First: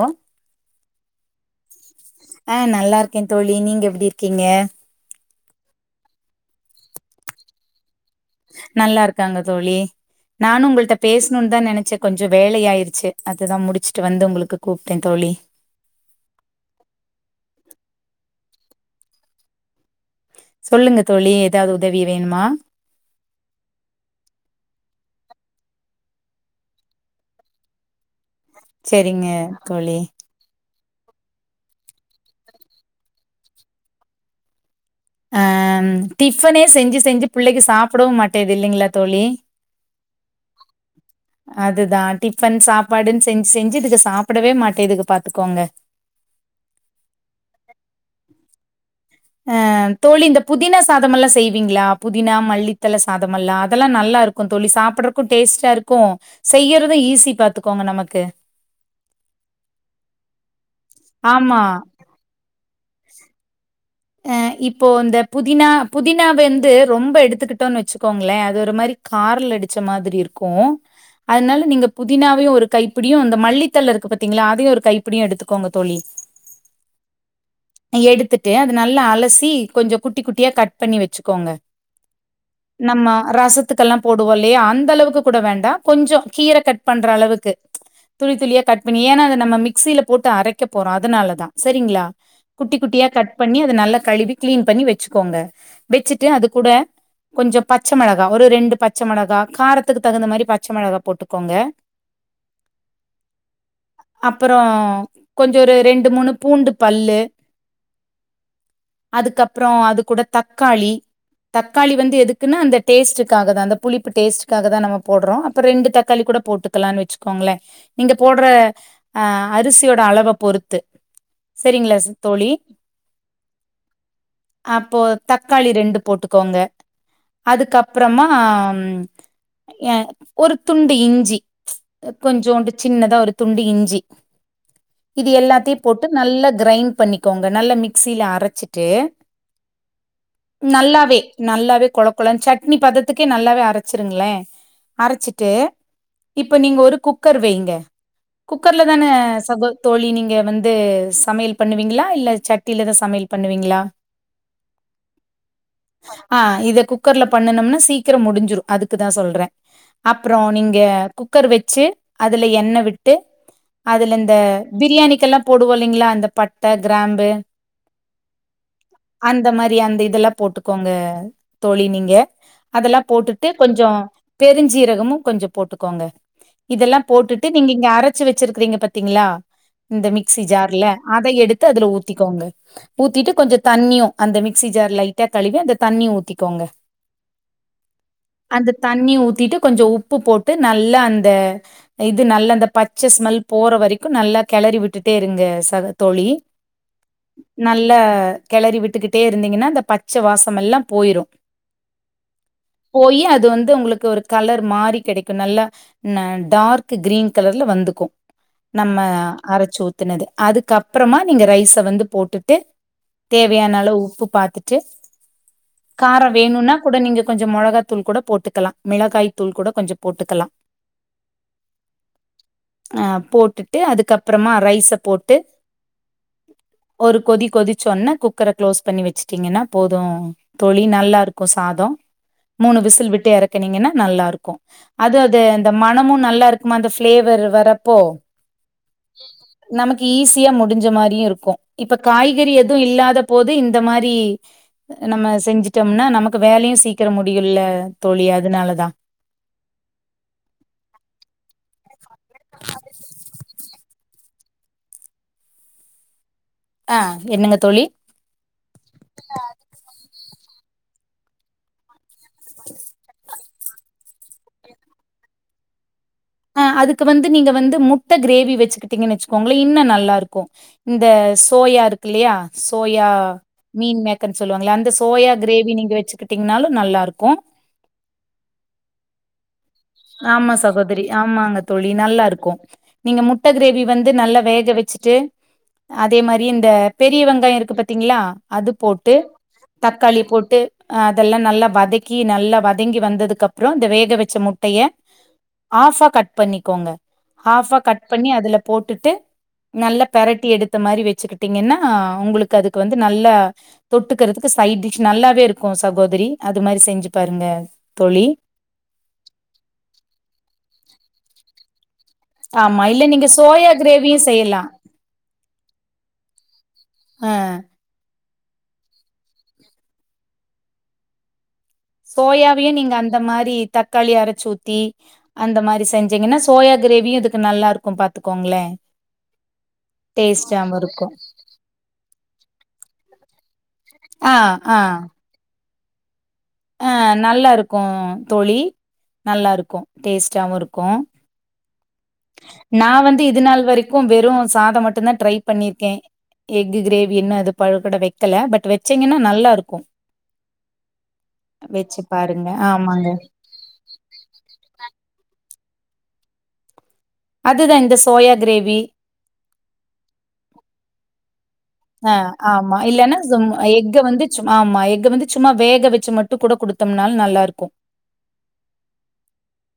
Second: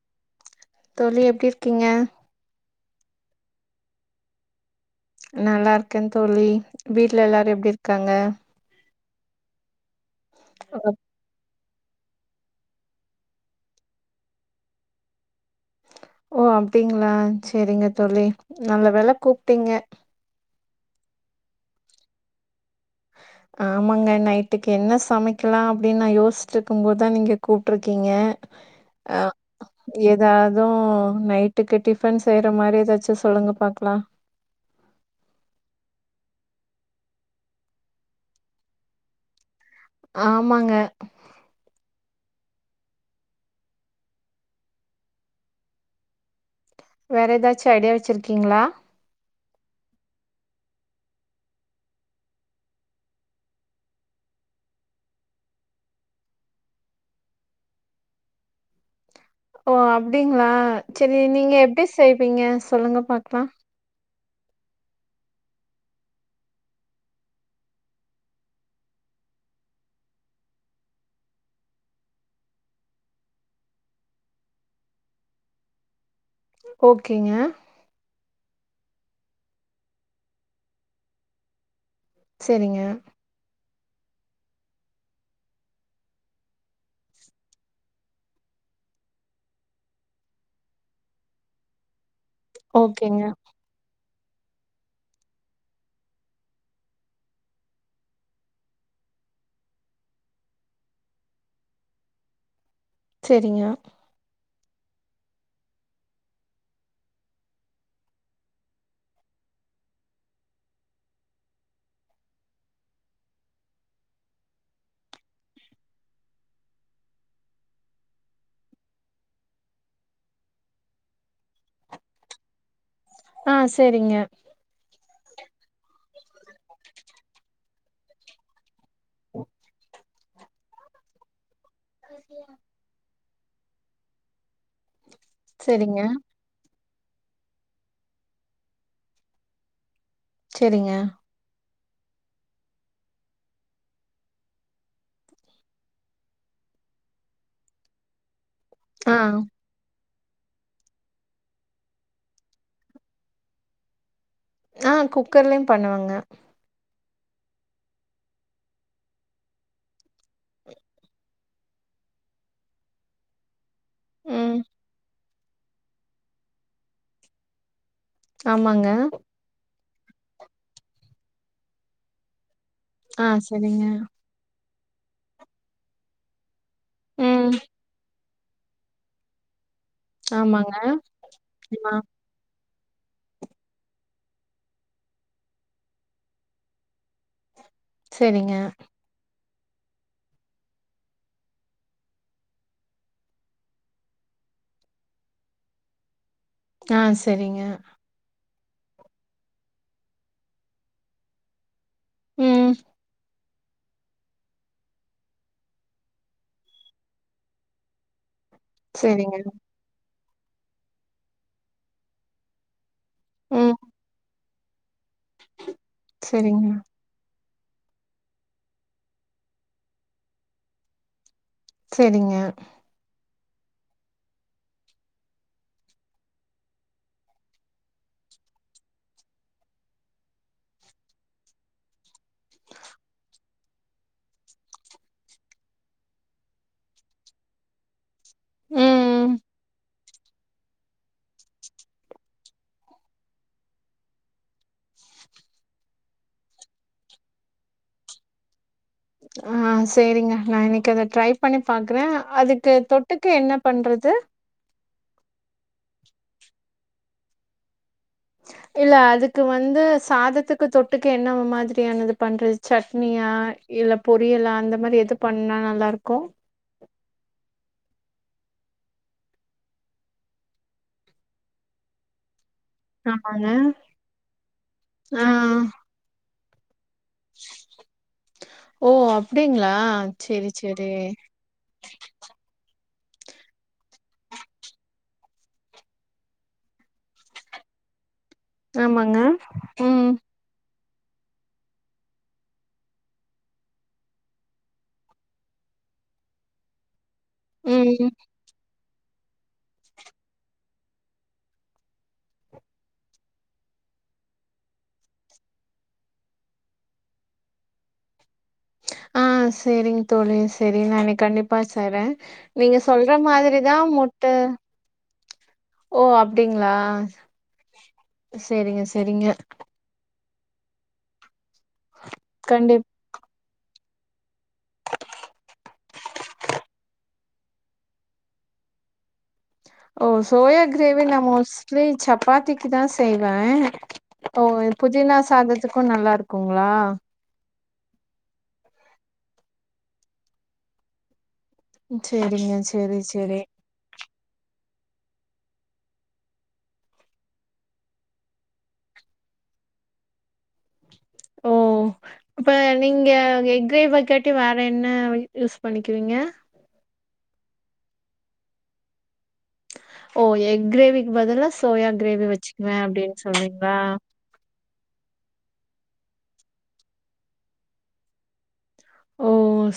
ஓ தோழி எப்டி இருக்கீங்க ஆ நல்லருக்க தோழி நீங்க எப்டி இருக்கீங்க நல்லா இருக்க தோழி வீட்டுல எல்லாரு எப்டி இருக்காங்க நல்லா இருக்காங்க தோழி நானு உங்கள்ட்ட பேசணும்னு தா நனச்ச கொஞ்சோ வேலையாயிருச்சு அதுதா முடுச்சுட்டு வந்து உங்களுக்கு கூப்ட்டே தோழி ஓ அப்டிங்களா சரிங்க தோழி நல்ல வேல கூப்ட்டீங்க சொல்லுங்க தோழி எதாவது உதவி வேணுமா [unintelligible] ஆமாங்க நைட்டுக்கு என்ன சமைக்கலா அப்படின் நா யோஸ்சிட்ருக்கும்போதா நீங்க கூப்ட்ருக்கீங்க செரிங்க தோழி ஏதாவது நைட்டுக்கு டிஃபன் செய்யற மாரி ஏதாச்சு சொல்லுங்க பாக்கலா அ டிஃபனே செஞ்சு செஞ்சு பிள்ளைக சாப்டவு மாட்டேது இல்லைங்களா தோழி ஆமாங்க அதுதா டிஃபன் சாப்பாடுன்னு செஞ்சு செஞ்சு இதுக சாப்டவே மாட்டேதுக பாத்துக்கோங்க வேற எதாச்சு ஐடியா வச்சுருக்கீங்களா அ தோழி இந்த புதினா சாதமல்லா செய்வீங்களா புதினா மல்லித்தள சாதமல்லா அதெல்லா நல்லாரு க்கு தோழி சாப்பட்றக்கு டேஸ்ட்டா இருக்கு செய்யறது ஈஸி பாத்துக்கோங்க நமக்கு ஓ அப்டிங்களா சரி நீங்க ஆமா எப்டி செய்வீங்க சொல்லுங்க பாக்லா அ இப்போ இந்த புதினா புதினா வெந்து ரொம்ப எடுத்துக்கிட்டோன் வச்சுக்கோங்களே அது ஒரு மாரி கார்ல அடுச்ச மாதிரி இருக்கு அதுனால நீங்க புதினாவையு ஒரு கைப்பிடியு இந்த மல்லித்தல இருக்கு பத்தீங்களா அதையு ஒரு கைப்பிடியு எடுத்துக்கோங்க தோழி ஓகேங்க எடுத்துட்டு அது நல்லா அலசி கொஞ்சோ குட்டி குட்டியா கட் பண்ணி வச்சுக்கோங்க செரிங்க நம்ம ரசத்துக்கல்லா போடுவோ இல்லையா அந்த அளவுக்கு கூட வேண்டா கொஞ்சோ கீர கட் பண்ற அளவுக்கு துளி துளியா கட் பண்ணி ஏனா அத நம்ம மிக்சில போட்டு அரைக்க போறோ அதுனாலதா சரிங்களா குட்டி குட்டியா ஓகேங்க கட் பண்ணி அத நல்லா கழுவி கிளீன் பண்ணி வச்சுக்கோங்க வச்சுட்டு அது கூட கொஞ்சோ பச்ச மெளகா ஒரு ரெண்டு பச்ச மெளகா காரத்துக்கு தகுந்த மாரி பச்ச மெளகா போட்டுக்கோங்க செரிங்க அப்பறோ கொஞ்சோ ஒரு ரெண்டு மூணு பூண்டு பல்லு அதுக்கப்பறோ அது கூட தக்காளி தக்காளி வந்து எதுக்குன்னா அந்த டேஸ்ட்டுக்காகதா அந்த புளிப்பு டேஸ்ட்டுக்காக தா நம்ம போடுறோ அப்ப ரெண்டு தக்காளி கூட போட்டு களான் வச்சுக்கோங்களே நீங்க போடுற அ அரிசியோட அளவ பொறுத்து செரிங்களா சிஸ் தோழி ஆ சேரிங்க அப்போ தக்காளி ரெண்டு போட்டுக்கோங்க அதுக்கப்றமா ஏ ஒரு துண்டு இஞ்சி கொஞ்சோண்டு சின்னதா ஒரு துண்டு இஞ்சி இது எல்லாத்தையு சரிங்க, போட்டு நல்லா கிரைண்ட் பண்ணி கோங்க நல்ல மிக்சில அரச்சுட்டு சரிங்க. நல்லாவே நல்லாவே கொல கொலன்னு சட்னி பதத்துக்கே நல்லாவே அரைச்சிருங்ளே அரச்சுட்டு இப்ப நீங்க ஒரு குக்கர் வைங்க குக்கர்ல தான ஆ, சகோ தோழி நீங்க வந்து சமையல் பண்ணுவீங்களா இல்ல சட் டிலதா சமையல் பண்ணுவீங்களா ஆ குக்கர்லயு பண்ணுவங்க ஆ இத குக் குக்கர்ல பண்ணுனம்னா சீக்கரோ முடுஞ்சுறு அதுக்குதா சொல்றே அப்பறோ நீங்க குக்கர் வச்சு அதுல எண்ண விட்டு அதுல இந்த ம். பிரியாணிக்கெல்லா போடுவோ இல்லைங்களா அந்த பட்ட கிராம்பு ஆமாங்க அந்த மாரி அந்த இதெல்லா போட்டுக்கோங்க தோழி நீங்க அதெல்லா ஆ போட்டுட்டு கொஞ்ச சரிங்க. பெருஞ்சீரகமு கொஞ்ச போட்டுக்கோங்க இதெல்லா போட்டுட்டு ம். நீங்க இங்க அரைச்சு வச்சிருக்கறீங்க பாத்தீங்ளா இந்த மிக்சி ஆமாங்க. ஜார்ல அத எடுத்து அதுல ஆ ஊத்திக்கோங்க ஊத்திட்டு கொஞ்ச தண்ணியு அந்த மிக்சி ஜார் லைட்டா கழுவி அந்த தண்ணியு ஊத்திக்கோங்க சரிங்க. அந்த தண்ணியு ஊத்திட்டு கொஞ்ச உப்பு போட்டு நல்லா அந்த இது நல்ல அந்த பச்ச ஸ்மெல் போற வரைக்கு நல்லா கெளறி விட்டுட்டே இருங்க ச தோழி ஆ சரிங்க. நல்ல கெளறி விட்டுக்கிட்டே இருந்தீங்கன்னா அந்த பச்ச வாசமெல்லா போய்ரு ம். போய் அது வந்து உங்களுக்கு ஒரு கலர் மாறி கெடைக்கு நல்லா டார்க் க்ரீன் கலர்ல வந்துக்கு நம்ம சரிங்க. அரைச்சு ஊத்துனது அதுக்கப்றமா நீங்க ரைஸ வந்து போட்டுட்டு ம். தேவையான அளவு உப்பு பாத்துட்டு கார சரிங்க, வேணும்னா கூட நீங்க கொஞ்ச மொளகா தூள் கூட போட்டுக்கலா மிளகாய் தூள் கூட கொஞ்ச போட்டுக்கலா செரிங்க அ போட்டுட்டு அதுக்கப்றமா ரைஸ போட்டு ஒரு கொதி கொதிச்சொன்னே குக்கர க்ளோஸ் பண்ணி வச்சுட்டீங்கன்னா போது தோழி நல்லா இருக்கு சாதோ மூணு விசில் விட்டு எறக்குனீங்கன்னா நல்லா இருக்கு அது அது அந்த மணமு நல்லா இருக்குமா அந்த ஃப்ளேவர் வரப்போ ம். நமக்கு ஈஸியா முடிஞ்ச மாரியு இருக்கு இப்ப காய்கறி எது இல்லாத போது இந்த மாரி நம்ம செஞ்சுட்டோம்னா நமக்கு வேலையு சீக்கிர முடியுல்ல தோழி அதனாலதா ஆ செரிங்க நா இன்னைக்கு அத ட்ரை பண்ணி பாக்குறே அதுக்கு தொட்டுக்க என்ன பண்றது ஆ என்னங்க தோழி இல்ல அதுக்கு வந்து சாதத்துக்கு தொட்டுக்க என்ன மாதிரியானது பண்றது சட்னியா இல்ல பொரியல அந்த மாரி எது பண்ணா நல்லாருக்கு அ அதுக்கு வந்து நீங்க வந்து முட்ட க்ரேவி வச்சுக்கிட்டீங்கன் வச்சுக்கோங்களேன் இன்னு நல்லார்க்கு இந்த சோயா இருக்கு இல்லையா சோயா ஆமாங்க. மீன் மேக்கன்னு சொல்லுவாங்கள அந்த சோயா ஆ. க்ரேவி நீங்க வச்சுக்கிட்டீங்கன்னாலு நல்லா இருக்கு ஓ அப்டிங்ளா ஆமா சகோதரி ஆமாங்க தோழி நல்லா இருக்கு நீங்க முட்ட க்ரேவி வந்து நல்லா வேக வச்சுட்டு அதே மாரி இந்த பெரிய வெங்காய இருக்கு பாத்தீங்ளா அது போட்டு ஆமாங்க ம் தக்காளி போட்டு அ அதெல்லா நல்லா வதக்கி நல்லா வதங்கி வந்ததுக்கு அப்ற இந்த வேக வச்ச முட் டய ஆஃப் ஆ கட் பண்ணிக்கோங்க ஹாஃப்பா கட் ம் பண்ணி அதுல போட்டுட்டு நல்ல பெரட்டி எடுத்த மாரி வச்சுக்கிட்டீங்கன்னா உங்களுக்கு அதுக்கு வந்து நல்ல தொட்டுக்கிறதுக்கு சைட்டிஷ் நல்லாவே இருக்கு சகோதரி அது மாரி செஞ்சு பாருங்க தோழி ஆ செரிங் தோழி செரி நா இன்னக்கு கண்டிப்பா செய்றே நீங்க ஆமா இல்ல சொல்ற நீங்க சோயா மாதிரிதா கிரேவியு முட்ட செய்யலா ஓ அப்டிங்ளா ஆ செரிங்க செரிங்க சோயாவியு கண்டிப் நீங்க அந்த மாரி தக்காளி அரைச்சு ஊத்தி அந்த மாரி செஞ்சீங்கன்னா சோயா க்ரேவியு இதுக்கு நல்லா இருக்கு பாத்துக்கோங்ளே ஓ சோயா க்ரேவி இருக்கு நா மோஸ்ட்லி சப்பாத்திக்குதா செய்வே ஆ ஓ ஆ புதினா சாதத்துக்கு நல்லா இருக்குங்ளா அ நல்லா இருக்கு தோழி நல்லா இருக்கு டேஸ்டாவு இருக்கு செரிங்க செரி செரி க்கு வெறு சாதம் மட்டுந்தா ட்ரை பண்ணிருக்கே எக்கு கிரேவி இன்னு அது பழகூட வைக்கல பட் வச்சீங்கன்னா நல்லாருக்கும் ஓ பாருங்க இப்ப நீங்க ஆமாங்க எக் ரே வக்காட் டு வேற என்ன யூஸ் பண்ணிக்வீங்க அதுதா இந்த சோயா கிரேவி ஓ எக் கிரேவிக்கு பதுல்ல சோயா ஆ கிரேவி வச்சுக்குவே ஆமா இல்லன்னா அப்டின்னு சொல்றீங்களா எக்க வந்து சும் ஆமா எக்கு வந்து சும்மா வேக வச்சு மட்டு கூட குடுத்தோம்னாலு நல்லாருக்கு ஓ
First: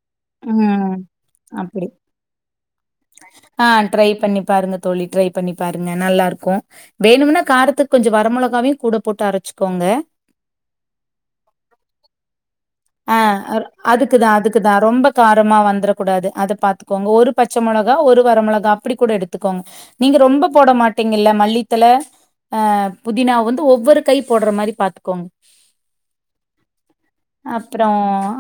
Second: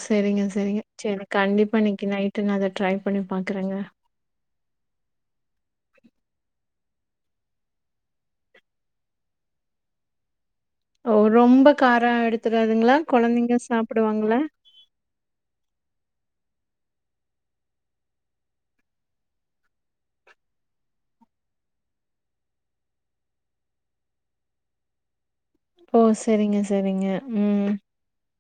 சரிங்க சரிங்க ம் சரி கண்டிப்பா அப்டி இன்னைக்கு நைட்டு நா அத ட்ரை பண்ணி ஆ பாக்குறேங்க ட்ரை பண்ணி பாருங்க தோழி ட்ரை பண்ணி பாருங்க நல்லாருக்கு வேணும்னா காரத்துக் கொஞ்சோ வர மொளகாவையும் கூட போட்டு அரச்சுக்கோங்க ஓ ரொம்ப காரோ எடுத்துக்காதுங்களா கொழந்தைங்க சாப்புடுவாங்ளா தா ரொம்ப காரமா வந்துரக் கூடாது அத பாத்துக்கோங்க ஒரு ப ச்ச மொளகா ஒரு வர மொளகா அப்டி கூட எடுத்துக்கோங்க நீங்க ரொம்ப போட மாட்டீங்கல்ல மல்லித்தழ ஆ புதினா வந்து ஒவ்வொரு கை போடுற மாரி பாத்துக்கோங்க ஓ சரிங்க சரிங்க ம் அப்றோ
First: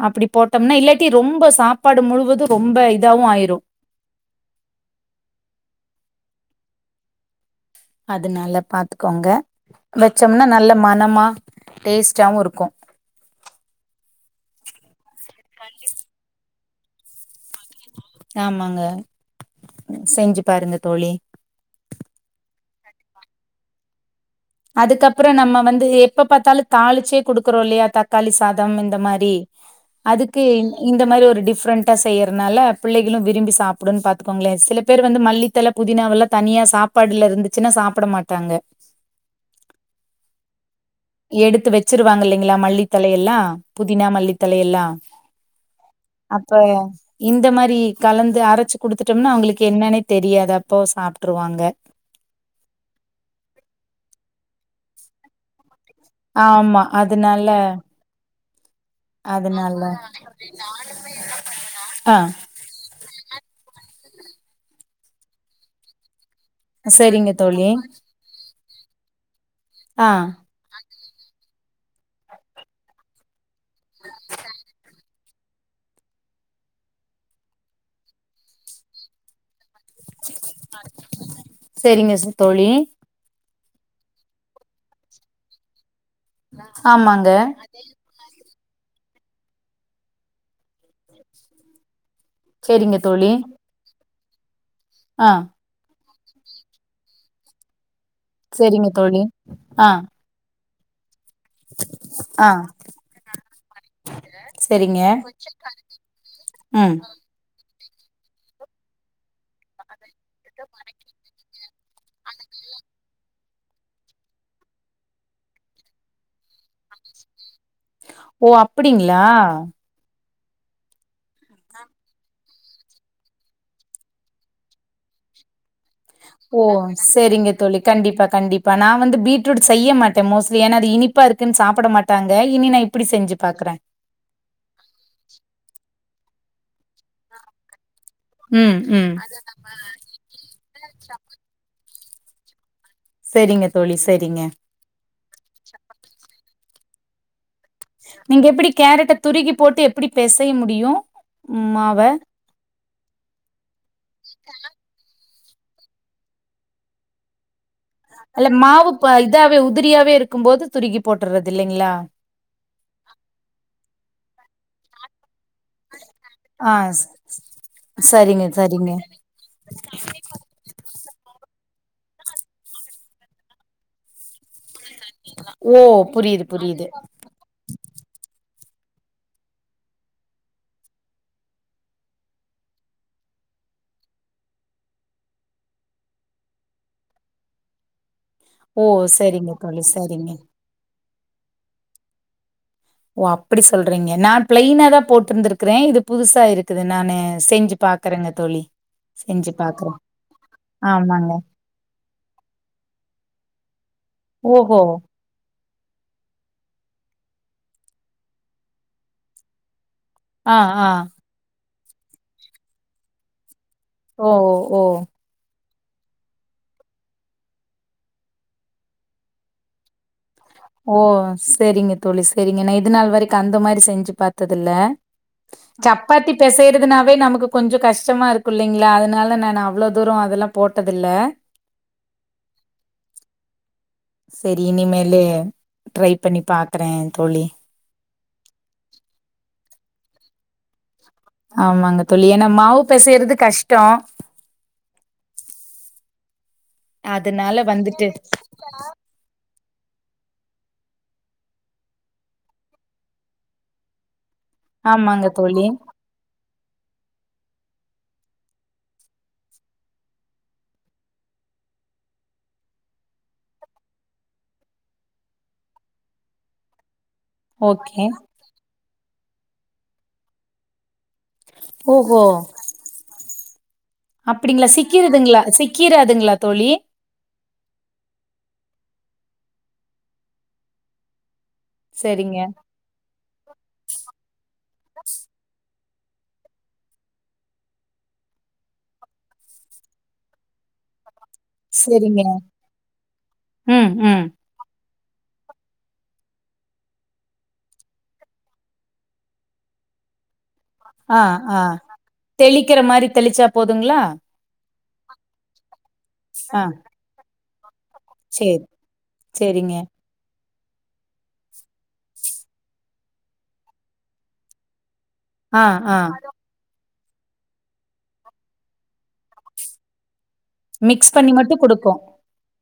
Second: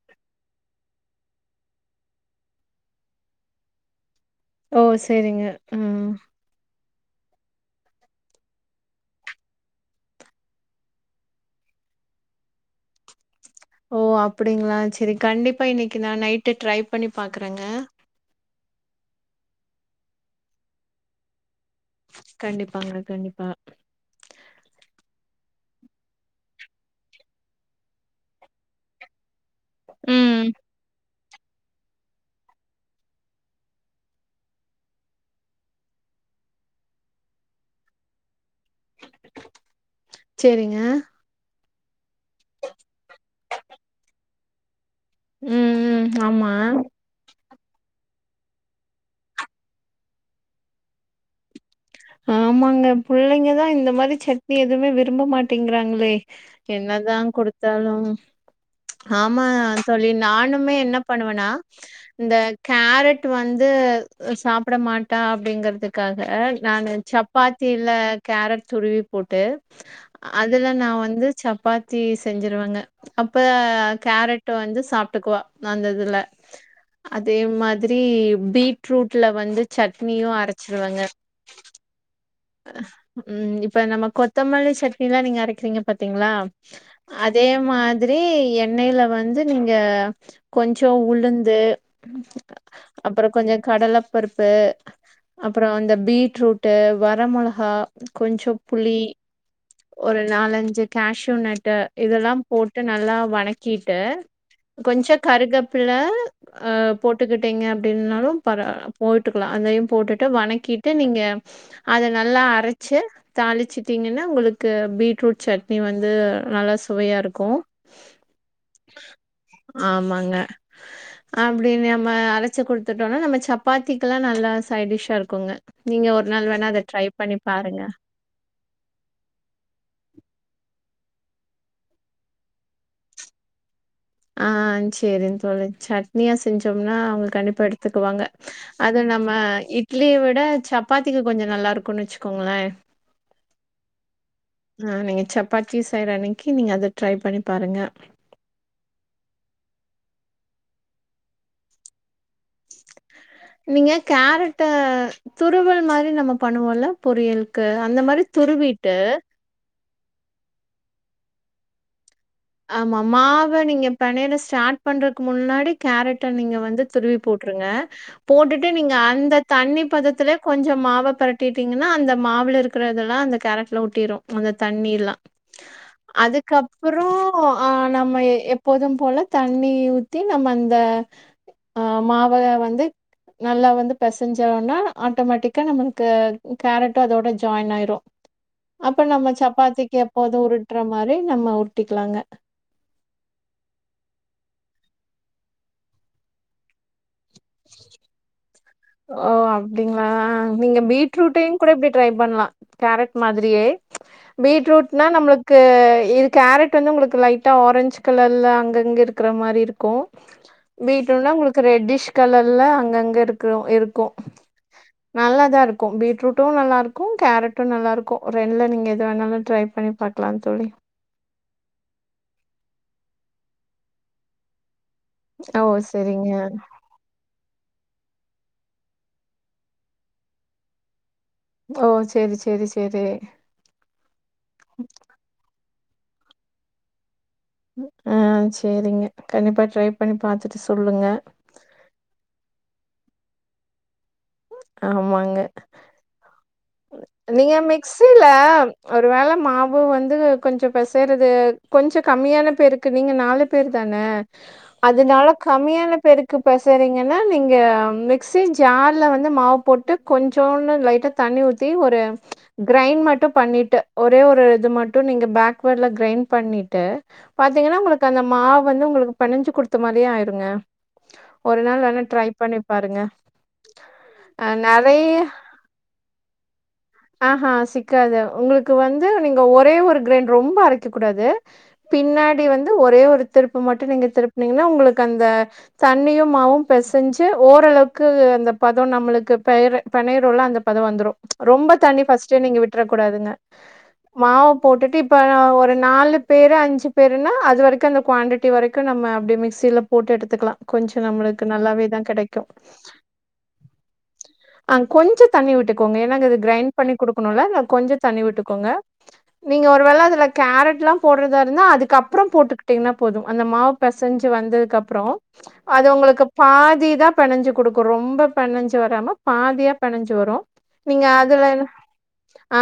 அப்டி போட்டோம்னா இல்லாட்டி ரொம்ப சாப்பாடு முழுவது ரொம்ப இதாவு ஆயிரு ஓ சரிங்க ம் அதுனால பாத்துக்கோங்க வச்சோம்னா நல்ல மனமா டேஸ்ட்டாவு இருக்கு ஓ அப்டிங்களா சரி கண்டிப்பா இன்னைக்கு நா நைட்டு ட்ரை பண்ணி பாக்குறேங்க ஆமாங்க செஞ்சு பாருங்க தோழி கண்டிப்பாங்க கண்டிப்பா அதுக்கப்பறோ நம்ம வந்து எப்ப பாத்தாலு தாளிச்சே குடுக்குறோ இல்லையா தக்காளி சாதம் இந்த மாரி அதுக்கு ம் இந் இந்த மாரி ஒரு டிஃப்ரெண்ட் டா செய்யறதுனால பிள்ளைகளு விரும்பி சாப்புடுன் பாத்துக்கோங்களே சில பேர் வந்து மல்லித்தழ புதினாவுலா தனியா சாப் பாடுல இருந்துச்சுன்னா சாப்ட மாட்டாங்க செரிங்க எடுத்து வச்சிருவாங்க இல்லைங்களா மல்லித்தழையலா புதினா மல்லித்தழையலா ம் ம் ஆமா அப்ப இந்த மாரி கலந்து அரைச்சு குடுத்துட்டோம்னா அவங்களுக்கு என்னன்னே தெரியாது அப்போ சாப்ட்டுருவாங்க ஆமாங்க புள்ளைங்கதா இந்த மாரி சட்னி எதுவுமே விரும்ப மாட்டேங்கிறாங் ளே ஆமா என்னதா அதனால குடுத்தாலு ஆமா அதனால தோழி நானுமே என்ன பண்ணுவன்னா ஆ இந்த கேரட் வந்து சாப்ட மாட்டா அப்டிங்கிறதுக்காக நானு சரிங்க தோழி சப்பாத்தில கேரட் துருவி போட்டு ஆ அ துல நா வந்து சப்பாத்தி செஞ்சிருவங்க அப்ப கேரட் வந்து சாப் ட்டுக்குவா அந்த இதுல அதே மாதிரி பீட்ரூட்ல வந்து சட்னியு அரைச்சிருவங்க சரிங்க சா ம் இப்ப நம்ம கொத்தமல்லி சட்னிலா நீங்க அரைக்கிறீங்க பாத்தீங்களா ஆமாங்க அதே மா திரி எண்ணைல வந்து நீங்க கொஞ்சோ உளுந்து செரிங்க அப்பற தோழி கொஞ்சொ கடலப்பருப்பு ஆ அப்புற அந்த பீட்ரூட்டு வர மிளகா கொஞ்சோ செரிங்க புளி தோழி ஆ ஒரு நாலஞ்சு கேஷ்யூ நட்டு இதெல்லா ஆ போட்டு நல்லா வணக்கிட்டு செரிங்க கொஞ்ச கருகப்புல்ல அ ம் போட் போட்டுக்கிட்டிங்க அப்டின்னாலு பர போட்டுக்கலா அதையு போட்டுட்டு வணக்கிட்டு நீங்க அத நல்லா அரச்சு தாளிச்சுட்டீங்கன்னா உங்களுக்கு பீட்ரூட் சட்னி வந்து நல்லா சுவையா இருக்கு ஓ அப்டிங்களா ஆமாங்க அப்டி நம்ம அரச்சு குடுத்துட்டோனா நம்ம சப்பாத்திக்கு எல்லா நல்லா சைடிஷ்ஷா இருக்குங்க நீங்க ஒரு நாள் வேணா அத ட்ரை பண்ணி சேரிங்க தோழி பாருங்க கண் ண்டிப்பா கண்டிப்பா நா வந்து பீட்ரூட் செய்ய மாட்டே மோஸ்ட்லி ஏ அது இனிப்பா இருக்குன்னு சாப்பிட மாட்டாங்க இனி ந இப்டி செஞ்சு பாக்குறே ஆ சேரிங் தோழி சட்னியா செஞ்சோம்னா அவுங்க கண்டிப்பா எடுத்துக்குவாங்க ம் அது ம் நம்ம இட்லிய விட சப்பாத்திக்கு கொஞ்ச நல்லா இருக்கும்ன்னு வச்சுக்கோங்களே சேரிங்க தோழி சேரிங்க ஆ நீங்க சப்பாத்தி செய்ற அன்னைக்கு நீங்க அத ட்ரை பண்ணி பாருங்க நீங்க எப்டி கேரட்ட துருகி போட்டு எப்படி பெசைய முடியு மாவ நீங்க கேரட்ட துருவல் மாரி நம்ம பண்ணுவோல பொரியல் க்கு அந்த மா அல்ல மாவு ப இதாவே உதிரியாவே இருக்கும் போது துருகி போட்றது இல்லைங்களா ஆமா மாவ நீங்க பெணய ஸ்டார்ட் பண்றக்கு முன்னாடி கேரட்ட நீங்க ஆ வந்து ஸ் துருவி போட்டுருங்க சரிங்க போட்டுட்டு சரிங்க நீங்க அந்த தண்ணி பதத்துலே கொஞ்ச மாவ பெரட்டிட்டிங்கன்னா அந்த மாவுல இருக்கிறதெல்லா அந்த கேரட்டில ஒட்டிரு அந்த தண்ணில்லா ஓ புரியுது புரியுது அதுக்கப்புற ஆ நம்ம எப்போதும் போல தண்ணி ஊத்தி நம்ம அந்த அ மாவ வந்து நல்லா வந்து பெசஞ்சோன ஆட்டோமேட்டிக்கா நம்மளுக்கு கேரட்டு அதோட ஜாயின் ஆயிரு ஓ அப்ப நம்ம சரிங்க தோழி சப்பாத்திக்கு சரிங்க எப்போது உருட்டுற மாரி நம்ம உருட்டிக்கலாங்க ஓ அப்டி சொல்றீங்க நா பிளைனா தா போட்டிருந்திருக்கறே இது புதுசா இருக்குது நானு செஞ்சு பாக்குறேங்க தோழி ஓ செஞ்சு பாக்குறே அப்டிங்களா நீங்க ஆமாங்க பீட்ரூட்டையு கூட இப்டி ட்ரை பண்லா கேரட் மாதிரியே ஓஹோ பீட்ரூட்னா நம்மளு க்கு இது கேரட் வந்து உங்களுக்கு லைட்டா ஆரஞ்ச் கலர்ல அங்க அங்க இருக்கிற மாரி இருக்கு ஆ ஆ பீட்ரூட்னா உங்களுக்கு ரெட்டிஷ் கலர்ல அங்கங்க இருக்கற இரு ஓ ஓ நல்லா தா இருக்கு பீட்ரூட்டு நல்லாயிருக்கு கேரட்டு நல்லாயிருக்கு ரெண்டில நீங்க எத வேணாலு ட்ரை பண்ணி பாக் க்லா தோழி ஓ சேரிங்க தோழி சேரிங்க நா இது நாள் வரைக்கு அந்த மாரி செஞ்சு பாத்ததில்ல ஓ! சரிங்க. சப்பாத்தி பெசையறதுனாவே நமக்கு கொஞ்சோ கஷ்டமா இருக்கு இல்லைங்களா அதனால நானு அவ்ளோ தூரம் அதெல்லா போட்டதில்ல ஓ சேரி சேரி சேரி சேரி இனிமேலு ட்ரை பண்ணி பாக்குறே தோழி ஆ சேரிங்க கண்டிப்பா ட்ரை பண்ணி பாத்துட்டு சொல்லுங்க ஆமாங்க தோழி ஏனா மாவு பெசையறது கஷ்டோ ஆமாங்க நீங்க அதனால வந்துட்டு மிக்சில ஒரு வேள மாவு வந்து கொஞ்சம் பெசையிறது கொஞ்சம் கம்மியான பேருக்கு நீங்க நாலு பேர் தான அதனால ஆமாங்க தோழி கம்மியான பேருக்கு பெசையிறீங்கன்னா நீங்க மிக்சி ஜார்ல வந் ந்து மாவு போட்டு கொஞ்சோண்டு லைட்டா தண்ணி ஊத்தி ஒரு கிரைண்ட் மட்டும் பண்ணிட்டு ஒரே ஒரு இது மட்டும் நீங்க பேக்வேர்டுல் கிரைண்ட் பண்ணிட்டு பாத்தீங்கன்னா ஓகே உங்களுக்கு அந்த மாவு வந்து உங்களுக்கு பெனஞ்சு குடுத்த மாரியே ஆயிருங்க ஒரு நாள் வேனா ஓஹோ ட்ரை பண்ணி பாருங்க அ அப்படிங்களா நெறைய சிக்கதுங்களா சிக்கிராதுங்களா தோழி ஆ ஹா சிக்காது உங்களுக்கு வந்து நீங்க ஒரே ஒரு கிரைண்ட் ரொம்ப அரைக்க கூடாது சரிங்க பின்னாடி வந்து ஒரே ஒரு திருப்பு மட்டும் நீங்க திருப்புனீங்கன்னா உங்களுக்கு அந்த தண்ணியும் மாவும் பெசஞ்சு ஓரளவுக்கு அந்த பதம் நம்மளுக்கு பெர் பெனையிரோல அந்த பதம் வந்துரும் ரொம்ப தண்ணி சரிங்க ஃபர்ஸ்ட்டே நீங்க விட்டுர கூடாதுங்க ம் ம் மாவு போட்டுட்டு இப்ப ஒரு நாலு பேரு அஞ்சு பேருனா அது வரைக்கும் அந்த குவாண்டிட்டி வரைக்கும் நம்ம அப்டி மிக்சியில போட்டு எடுத்துக்கலாம் கொஞ்சோ ஆ நம்மளுக்கு ஆ நல்லாவே தா கிடைக்கும் தெளிக்கிற மாரி தெளிச்சா போதுங்களா ஆ கொஞ்ச தண்ணி விட்டுக்கோங்க ஏன்னா இங்க இது ஆ கிரைண்ட் பண்ணி குடுக்கணும்ல அதா கொஞ்சம் தண்ணி சேரி விட்டுக்கோங்க நீங்க சேரிங்க ஒரு வேள அதுல கேரட்ல்லா போடுறதா இருந்தா அதுக்கப்புறம் போட்டுக்கிட்டீங்கன்னா போதும் அந்த மாவு பெசைஞ்சு வந்ததுக்குப்புறம் ஆ அது ஆ உங்களுக்கு பாதி தான் பெணைஞ்சு குடுக்கும் ரொம்ப பெனஞ்சு வராம பாதியா பெனஞ்சு வரும் நீங்க மிக்ஸ் பண்ணி அதுல மட்டும் குடுக்கும் ஆ